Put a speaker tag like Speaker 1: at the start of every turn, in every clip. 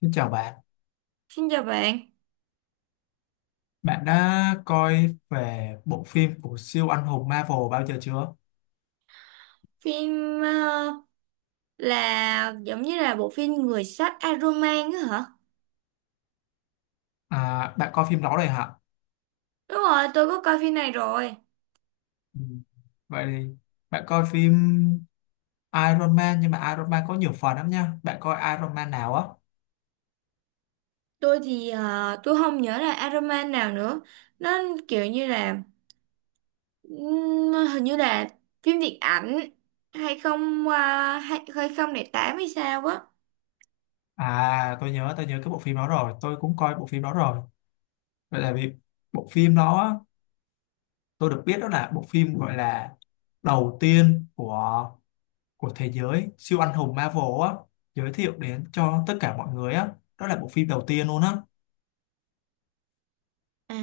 Speaker 1: Xin chào bạn,
Speaker 2: Xin chào bạn.
Speaker 1: bạn đã coi về bộ phim của siêu anh hùng Marvel bao giờ chưa?
Speaker 2: Phim ờ, là giống như là bộ phim Người sắt Aroman á hả?
Speaker 1: À, bạn coi phim đó rồi hả?
Speaker 2: Đúng rồi, tôi có coi phim này rồi.
Speaker 1: Ừ. Vậy thì bạn coi phim Iron Man, nhưng mà Iron Man có nhiều phần lắm nha. Bạn coi Iron Man nào á?
Speaker 2: Tôi thì tôi không nhớ là Aroman nào nữa. Nó kiểu như là hình như là phim điện ảnh 20 2008 hay sao á.
Speaker 1: À, tôi nhớ cái bộ phim đó rồi. Tôi cũng coi bộ phim đó rồi. Vậy là vì bộ phim đó á, tôi được biết đó là bộ phim gọi là đầu tiên của thế giới siêu anh hùng Marvel á, giới thiệu đến cho tất cả mọi người á. Đó là bộ phim đầu tiên luôn á.
Speaker 2: À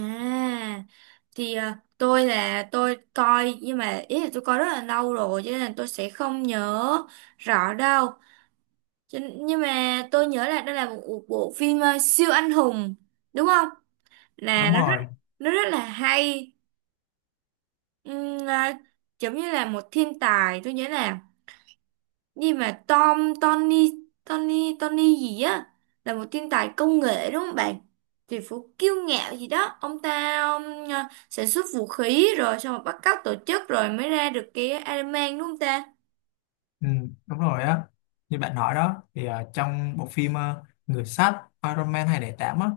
Speaker 2: thì à, tôi là tôi coi nhưng mà ý là tôi coi rất là lâu rồi, cho nên là tôi sẽ không nhớ rõ đâu. Cho- Nhưng mà tôi nhớ là đây là một bộ phim siêu anh hùng, đúng không? Là
Speaker 1: Đúng rồi.
Speaker 2: nó rất là hay. Ừm, à, Giống như là một thiên tài, tôi nhớ là như mà Tom Tony Tony Tony gì á, là một thiên tài công nghệ đúng không bạn? Thì phú kiêu ngạo gì đó, ông ta sản xuất vũ khí rồi xong rồi bắt cóc tổ chức rồi mới ra được cái Iron Man đúng không ta?
Speaker 1: Ừ, đúng rồi á, như bạn nói đó thì trong bộ phim Người sắt Iron Man 208 á,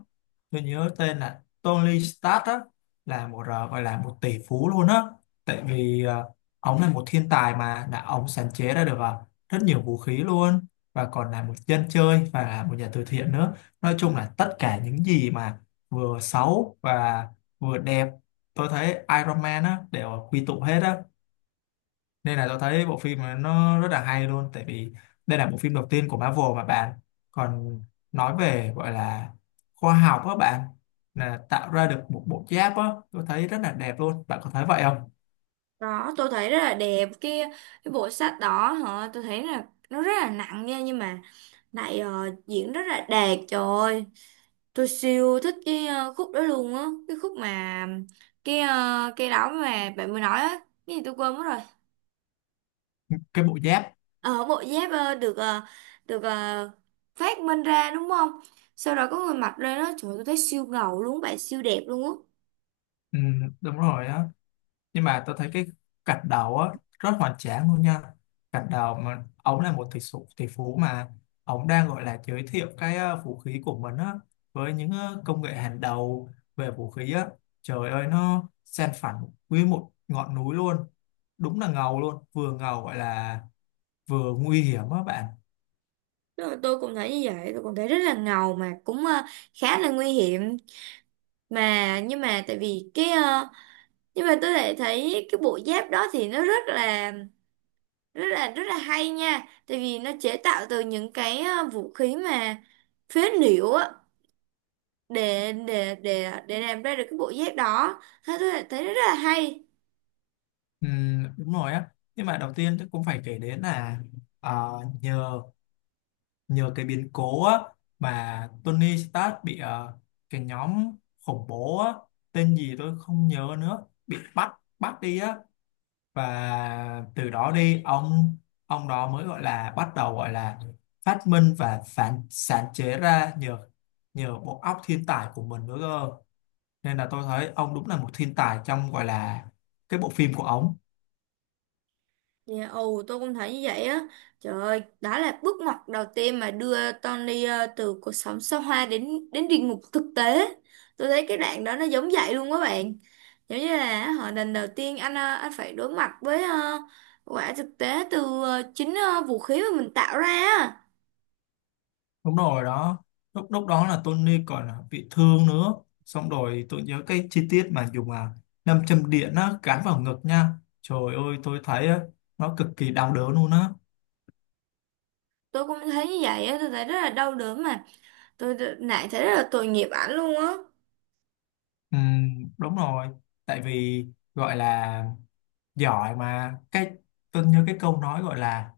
Speaker 1: tôi nhớ tên là Tony Stark á, là một gọi là một tỷ phú luôn á, tại vì ông là một thiên tài mà đã ông sáng chế ra được rất nhiều vũ khí luôn, và còn là một dân chơi và là một nhà từ thiện nữa. Nói chung là tất cả những gì mà vừa xấu và vừa đẹp, tôi thấy Iron Man á đều quy tụ hết á, nên là tôi thấy bộ phim này nó rất là hay luôn, tại vì đây là bộ phim đầu tiên của Marvel mà bạn, còn nói về gọi là khoa học á bạn, là tạo ra được một bộ giáp á, tôi thấy rất là đẹp luôn, bạn có thấy vậy không?
Speaker 2: Đó, tôi thấy rất là đẹp cái bộ sách đó hả, tôi thấy là nó rất là nặng nha, nhưng mà lại diễn rất là đẹp. Trời ơi, tôi siêu thích cái khúc đó luôn á, cái khúc mà cái cái đó mà bạn mới nói á, cái gì tôi quên mất rồi.
Speaker 1: Cái bộ giáp.
Speaker 2: Ờ Bộ giáp được phát minh ra đúng không? Sau đó có người mặc lên đó, trời ơi, tôi thấy siêu ngầu luôn bạn, siêu đẹp luôn á.
Speaker 1: Ừ, đúng rồi á, nhưng mà tôi thấy cái cạch đầu á rất hoành tráng luôn nha. Cạch đầu mà ông là một tỷ phú, tỷ phú mà ông đang gọi là giới thiệu cái vũ khí của mình á, với những công nghệ hàng đầu về vũ khí á, trời ơi nó san phẳng nguyên một ngọn núi luôn. Đúng là ngầu luôn, vừa ngầu gọi là vừa nguy hiểm á bạn.
Speaker 2: Rồi tôi cũng thấy như vậy, tôi cũng thấy rất là ngầu mà cũng khá là nguy hiểm, nhưng mà tại vì cái nhưng mà tôi lại thấy cái bộ giáp đó thì nó rất là hay nha, tại vì nó chế tạo từ những cái vũ khí mà phế liệu á, để làm ra được cái bộ giáp đó, thế tôi lại thấy nó rất là hay.
Speaker 1: Đúng rồi á, nhưng mà đầu tiên tôi cũng phải kể đến là ờ, nhờ nhờ cái biến cố á, mà Tony Stark bị cái nhóm khủng bố á, tên gì tôi không nhớ nữa, bị bắt, bắt đi á. Và từ đó đi ông đó mới gọi là bắt đầu gọi là phát minh và phản sáng chế ra nhờ nhờ bộ óc thiên tài của mình nữa cơ, nên là tôi thấy ông đúng là một thiên tài trong gọi là cái bộ phim của ông.
Speaker 2: Dạ, ồ, tôi cũng thấy như vậy á. Trời ơi, đó là bước ngoặt đầu tiên mà đưa Tony từ cuộc sống xa hoa đến đến địa ngục thực tế. Tôi thấy cái đoạn đó nó giống vậy luôn các bạn. Giống như là họ lần đầu tiên anh anh phải đối mặt với quả thực tế từ chính vũ khí mà mình tạo ra á.
Speaker 1: Đúng rồi đó, lúc lúc đó là Tony còn bị thương nữa, xong rồi tôi nhớ cái chi tiết mà dùng nam châm điện á gắn vào ngực nha, trời ơi tôi thấy á, nó cực kỳ đau đớn luôn á.
Speaker 2: Tôi cũng thấy như vậy á, tôi thấy rất là đau đớn mà. Tôi lại thấy rất là tội nghiệp ảnh luôn á.
Speaker 1: Ừm, đúng rồi, tại vì gọi là giỏi mà cái tôi nhớ cái câu nói gọi là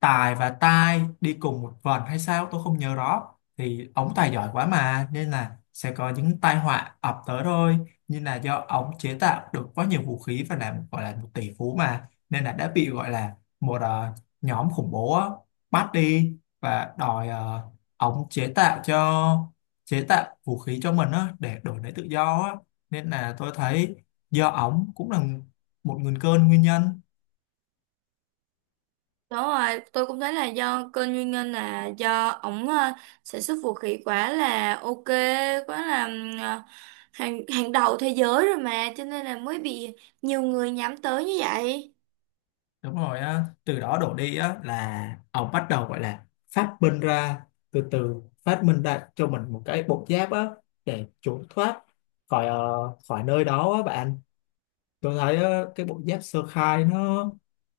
Speaker 1: Tài và Tai đi cùng một vần hay sao tôi không nhớ rõ, thì ổng tài giỏi quá mà nên là sẽ có những tai họa ập tới thôi, nhưng là do ổng chế tạo được quá nhiều vũ khí và làm gọi là một tỷ phú mà, nên là đã bị gọi là một nhóm khủng bố á, bắt đi, và đòi ổng chế tạo cho, chế tạo vũ khí cho mình á, để đổi lấy tự do á, nên là tôi thấy do ổng cũng là một nguồn cơn nguyên nhân.
Speaker 2: Đúng rồi, tôi cũng thấy là do kênh nguyên nhân là do ổng sản xuất vũ khí quá là ok, quá là hàng hàng đầu thế giới rồi mà, cho nên là mới bị nhiều người nhắm tới như vậy.
Speaker 1: Đúng rồi á, từ đó đổ đi á là ông bắt đầu gọi là phát minh ra, từ từ phát minh ra cho mình một cái bộ giáp á, để trốn thoát khỏi khỏi nơi đó á bạn. Tôi thấy cái bộ giáp sơ khai nó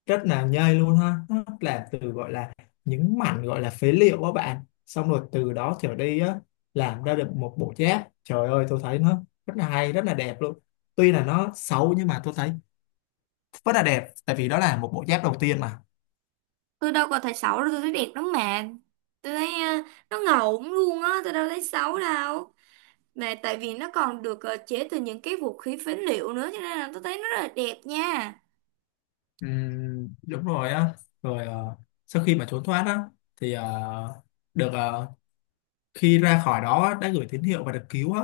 Speaker 1: rất là nhây luôn ha, nó làm từ gọi là những mảnh gọi là phế liệu á bạn, xong rồi từ đó trở đi á, làm ra được một bộ giáp, trời ơi tôi thấy nó rất là hay, rất là đẹp luôn. Tuy là nó xấu nhưng mà tôi thấy rất là đẹp, tại vì đó là một bộ giáp đầu tiên mà.
Speaker 2: Tôi đâu có thấy xấu đâu, tôi thấy đẹp lắm mà. Tôi thấy nó ngầu luôn á, tôi đâu thấy xấu đâu. Mà tại vì nó còn được chế từ những cái vũ khí phế liệu nữa, cho nên là tôi thấy nó rất là đẹp nha.
Speaker 1: Ừ, đúng rồi á, rồi sau khi mà trốn thoát á thì được khi ra khỏi đó á, đã gửi tín hiệu và được cứu á,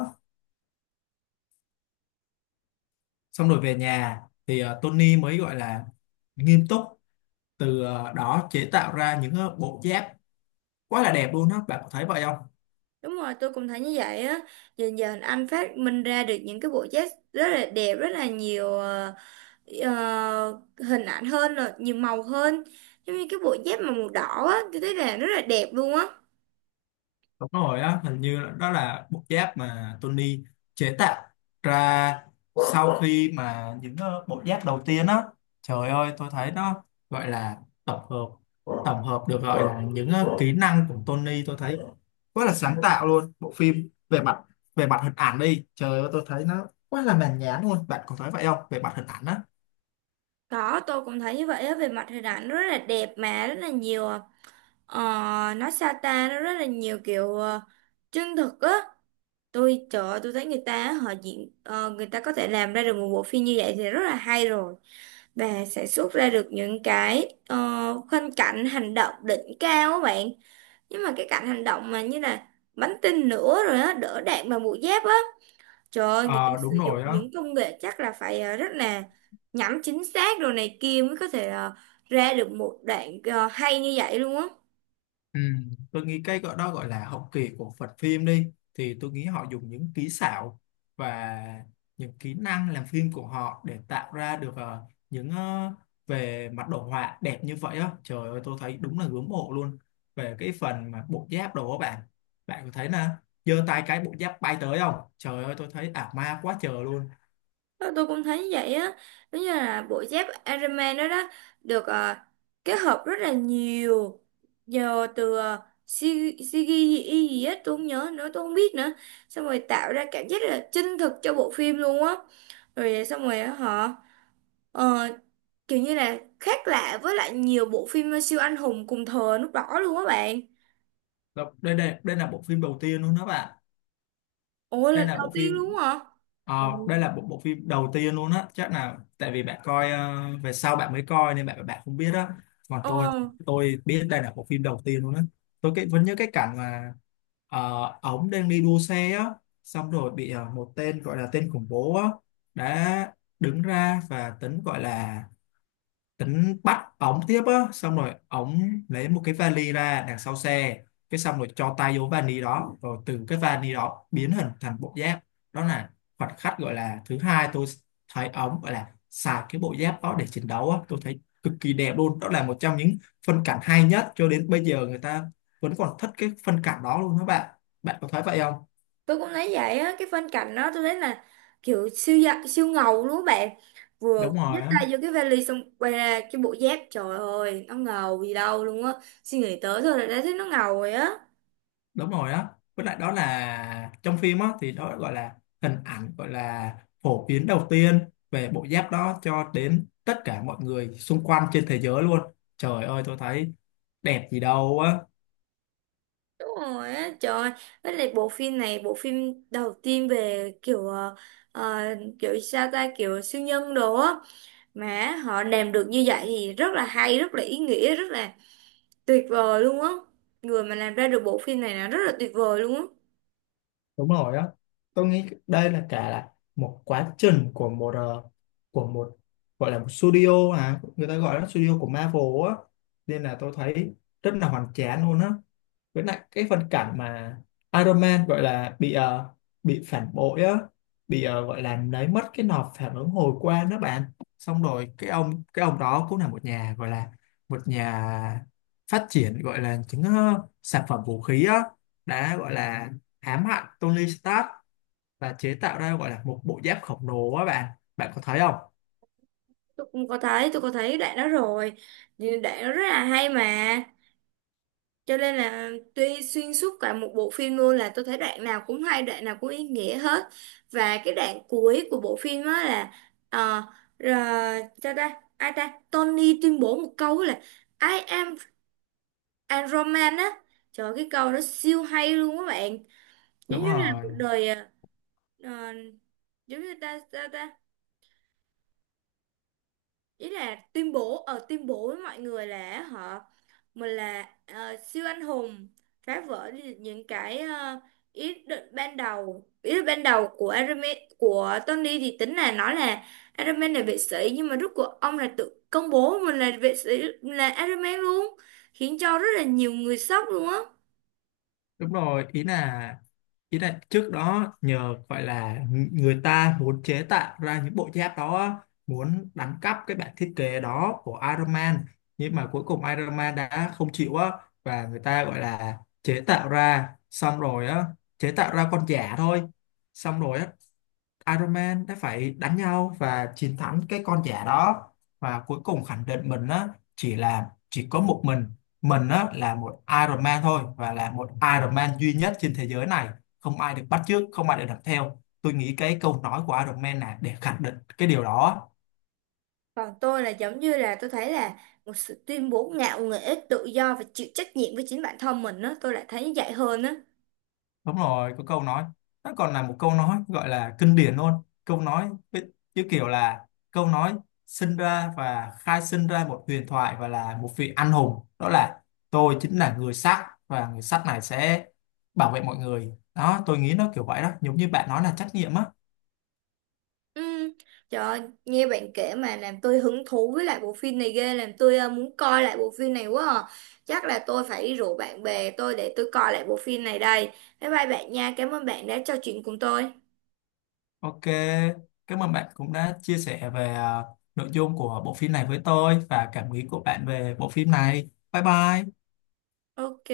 Speaker 1: xong rồi về nhà thì Tony mới gọi là nghiêm túc, từ đó chế tạo ra những bộ giáp quá là đẹp luôn á, bạn có thấy vậy không?
Speaker 2: Đúng rồi, tôi cũng thấy như vậy á. Dần dần anh phát minh ra được những cái bộ vest rất là đẹp, rất là nhiều hình ảnh hơn, rồi nhiều màu hơn. Giống như cái bộ dép mà màu đỏ á, tôi thấy là rất là đẹp luôn á.
Speaker 1: Đúng rồi á, hình như là- đó là bộ giáp mà Tony chế tạo ra sau khi mà những bộ giáp đầu tiên á, trời ơi tôi thấy nó gọi là tổng hợp, tổng hợp được gọi là những kỹ năng của Tony, tôi thấy quá là sáng tạo luôn. Bộ phim về mặt hình ảnh đi, trời ơi tôi thấy nó quá là mãn nhãn luôn. Bạn có thấy vậy không? Về mặt hình ảnh á.
Speaker 2: Đó, tôi cũng thấy như vậy á, về mặt hình ảnh nó rất là đẹp mà, rất là nhiều, ờ, nó sa ta, nó rất là nhiều kiểu chân thực á. Tôi, trời ơi, tôi thấy người ta họ diễn, người ta có thể làm ra được một bộ phim như vậy thì rất là hay rồi. Và sẽ xuất ra được những cái khoanh cảnh hành động đỉnh cao á bạn, nhưng mà cái cảnh hành động mà như là bắn tinh nữa rồi á, đỡ đạn bằng mũi giáp á, trời ơi, người ta
Speaker 1: Ờ đúng
Speaker 2: sử dụng
Speaker 1: rồi á.
Speaker 2: những công nghệ chắc là phải rất là nhắm chính xác đồ này kia mới có thể ra được một đoạn hay như vậy luôn á.
Speaker 1: Ừ, tôi nghĩ cái gọi đó gọi là hậu kỳ của Phật phim đi thì tôi nghĩ họ dùng những kỹ xảo và những kỹ năng làm phim của họ để tạo ra được những về mặt đồ họa đẹp như vậy á, trời ơi tôi thấy đúng là ngưỡng mộ luôn về cái phần mà bộ giáp đồ á bạn, bạn có thấy là giơ tay cái bộ giáp bay tới không, trời ơi tôi thấy ảo ma quá trời luôn.
Speaker 2: Tôi cũng thấy vậy á, giống như là bộ dép Iron Man đó đó được kết hợp rất là nhiều giờ từ CGI gì gì á, tôi không nhớ nữa tôi không biết nữa, xong rồi tạo ra cảm giác là chân thực cho bộ phim luôn á. Rồi xong rồi á, họ ờ, kiểu như là khác lạ với lại nhiều bộ phim siêu anh hùng cùng thời lúc đó luôn á bạn.
Speaker 1: Đó, đây đây đây là bộ phim đầu tiên luôn đó bạn.
Speaker 2: Ủa
Speaker 1: Đây
Speaker 2: lần
Speaker 1: là
Speaker 2: đầu
Speaker 1: bộ
Speaker 2: tiên luôn
Speaker 1: phim.
Speaker 2: á hả?
Speaker 1: Ờ,
Speaker 2: Ừ.
Speaker 1: đây là bộ bộ phim đầu tiên luôn á, chắc là tại vì bạn coi về sau bạn mới coi nên bạn bạn không biết á. Còn
Speaker 2: ờ
Speaker 1: tôi biết đây là bộ phim đầu tiên luôn á. Tôi vẫn nhớ cái cảnh mà ổng đang đi đua xe á, xong rồi bị một tên gọi là tên khủng bố á, đã đứng ra và tính gọi là tính bắt ổng tiếp á, xong rồi ổng lấy một cái vali ra đằng sau xe, cái xong rồi cho tay vô vali đó rồi từ cái vali đó biến hình thành bộ giáp. Đó là khoảnh khắc gọi là thứ hai, tôi thấy ổng gọi là xài cái bộ giáp đó để chiến đấu á, tôi thấy cực kỳ đẹp luôn, đó là một trong những phân cảnh hay nhất cho đến bây giờ, người ta vẫn còn thích cái phân cảnh đó luôn đó bạn, bạn có thấy vậy không?
Speaker 2: tôi cũng thấy vậy á, cái phân cảnh đó tôi thấy là kiểu siêu dạ, siêu ngầu luôn các bạn. Vừa
Speaker 1: Đúng rồi
Speaker 2: nhấc
Speaker 1: á.
Speaker 2: tay vô cái vali xong quay ra cái bộ dép, trời ơi, nó ngầu gì đâu luôn á, suy nghĩ tới thôi là đã thấy nó ngầu rồi á.
Speaker 1: Đúng rồi á, với lại đó là trong phim á thì đó gọi là hình ảnh gọi là phổ biến đầu tiên về bộ giáp đó cho đến tất cả mọi người xung quanh trên thế giới luôn, trời ơi tôi thấy đẹp gì đâu á.
Speaker 2: Đúng rồi á, trời ơi. Với lại bộ phim này bộ phim đầu tiên về kiểu ờ, kiểu sao ta, kiểu siêu nhân đồ á, mà họ làm được như vậy thì rất là hay, rất là ý nghĩa, rất là tuyệt vời luôn á. Người mà làm ra được bộ phim này là rất là tuyệt vời luôn á.
Speaker 1: Đúng rồi á, tôi nghĩ đây là cả là một quá trình của một của một gọi là một studio, à người ta gọi là studio của Marvel á, nên là tôi thấy rất là hoành tráng luôn á. Với lại cái phân cảnh mà Iron Man gọi là bị phản bội á, bị gọi là lấy mất cái nọc phản ứng hồi quang đó bạn, xong rồi cái ông đó cũng là một nhà gọi là một nhà phát triển gọi là những sản phẩm vũ khí á, đã gọi là ám hại Tony Stark và chế tạo ra gọi là một bộ giáp khổng lồ á bạn, bạn có thấy không?
Speaker 2: Tôi cũng có thấy, tôi có thấy đoạn đó rồi. Thì đoạn đó rất là hay mà, cho nên là tuy xuyên suốt cả một bộ phim luôn là tôi thấy đoạn nào cũng hay, đoạn nào cũng ý nghĩa hết. Và cái đoạn cuối của bộ phim á là ờ, rồi sao ta ai ta, Tony tuyên bố một câu là I am a Roman á. Trời ơi, cái câu đó siêu hay luôn các bạn. Giống
Speaker 1: Đúng
Speaker 2: như là
Speaker 1: rồi.
Speaker 2: một đời ờ, giống như ta sao ta, ý là tuyên bố với mọi người là họ mình là siêu anh hùng, phá vỡ đi những cái ý định ban đầu của Iron Man, của Tony thì tính là nói là Iron Man là vệ sĩ, nhưng mà rốt cuộc ông là tự công bố mình là vệ sĩ là Iron Man luôn, khiến cho rất là nhiều người sốc luôn á.
Speaker 1: Đúng rồi, ý là trước đó nhờ gọi là người ta muốn chế tạo ra những bộ giáp đó á, muốn đánh cắp cái bản thiết kế đó của Iron Man, nhưng mà cuối cùng Iron Man đã không chịu á, và người ta gọi là chế tạo ra, xong rồi á chế tạo ra con giả thôi, xong rồi á Iron Man đã phải đánh nhau và chiến thắng cái con giả đó, và cuối cùng khẳng định mình á, chỉ là chỉ có một mình á là một Iron Man thôi, và là một Iron Man duy nhất trên thế giới này, không ai được bắt chước, không ai được làm theo. Tôi nghĩ cái câu nói của Iron Man là để khẳng định cái điều đó.
Speaker 2: Còn tôi là giống như là tôi thấy là một sự tuyên bố ngạo nghễ tự do và chịu trách nhiệm với chính bản thân mình á, tôi lại thấy như vậy hơn á.
Speaker 1: Đúng rồi, có câu nói. Nó còn là một câu nói gọi là kinh điển luôn. Câu nói như kiểu là câu nói sinh ra và khai sinh ra một huyền thoại và là một vị anh hùng. Đó là tôi chính là người sắt, và người sắt này sẽ bảo vệ mọi người. Đó, tôi nghĩ nó kiểu vậy đó, giống như bạn nói là trách nhiệm á.
Speaker 2: Ừ. Trời ơi, nghe bạn kể mà làm tôi hứng thú với lại bộ phim này ghê, làm tôi muốn coi lại bộ phim này quá à. Chắc là tôi phải đi rủ bạn bè tôi để tôi coi lại bộ phim này đây. Bye bye bạn nha, cảm ơn bạn đã trò chuyện cùng tôi.
Speaker 1: Ok, cảm ơn bạn cũng đã chia sẻ về nội dung của bộ phim này với tôi và cảm nghĩ của bạn về bộ phim này. Bye bye.
Speaker 2: Ok.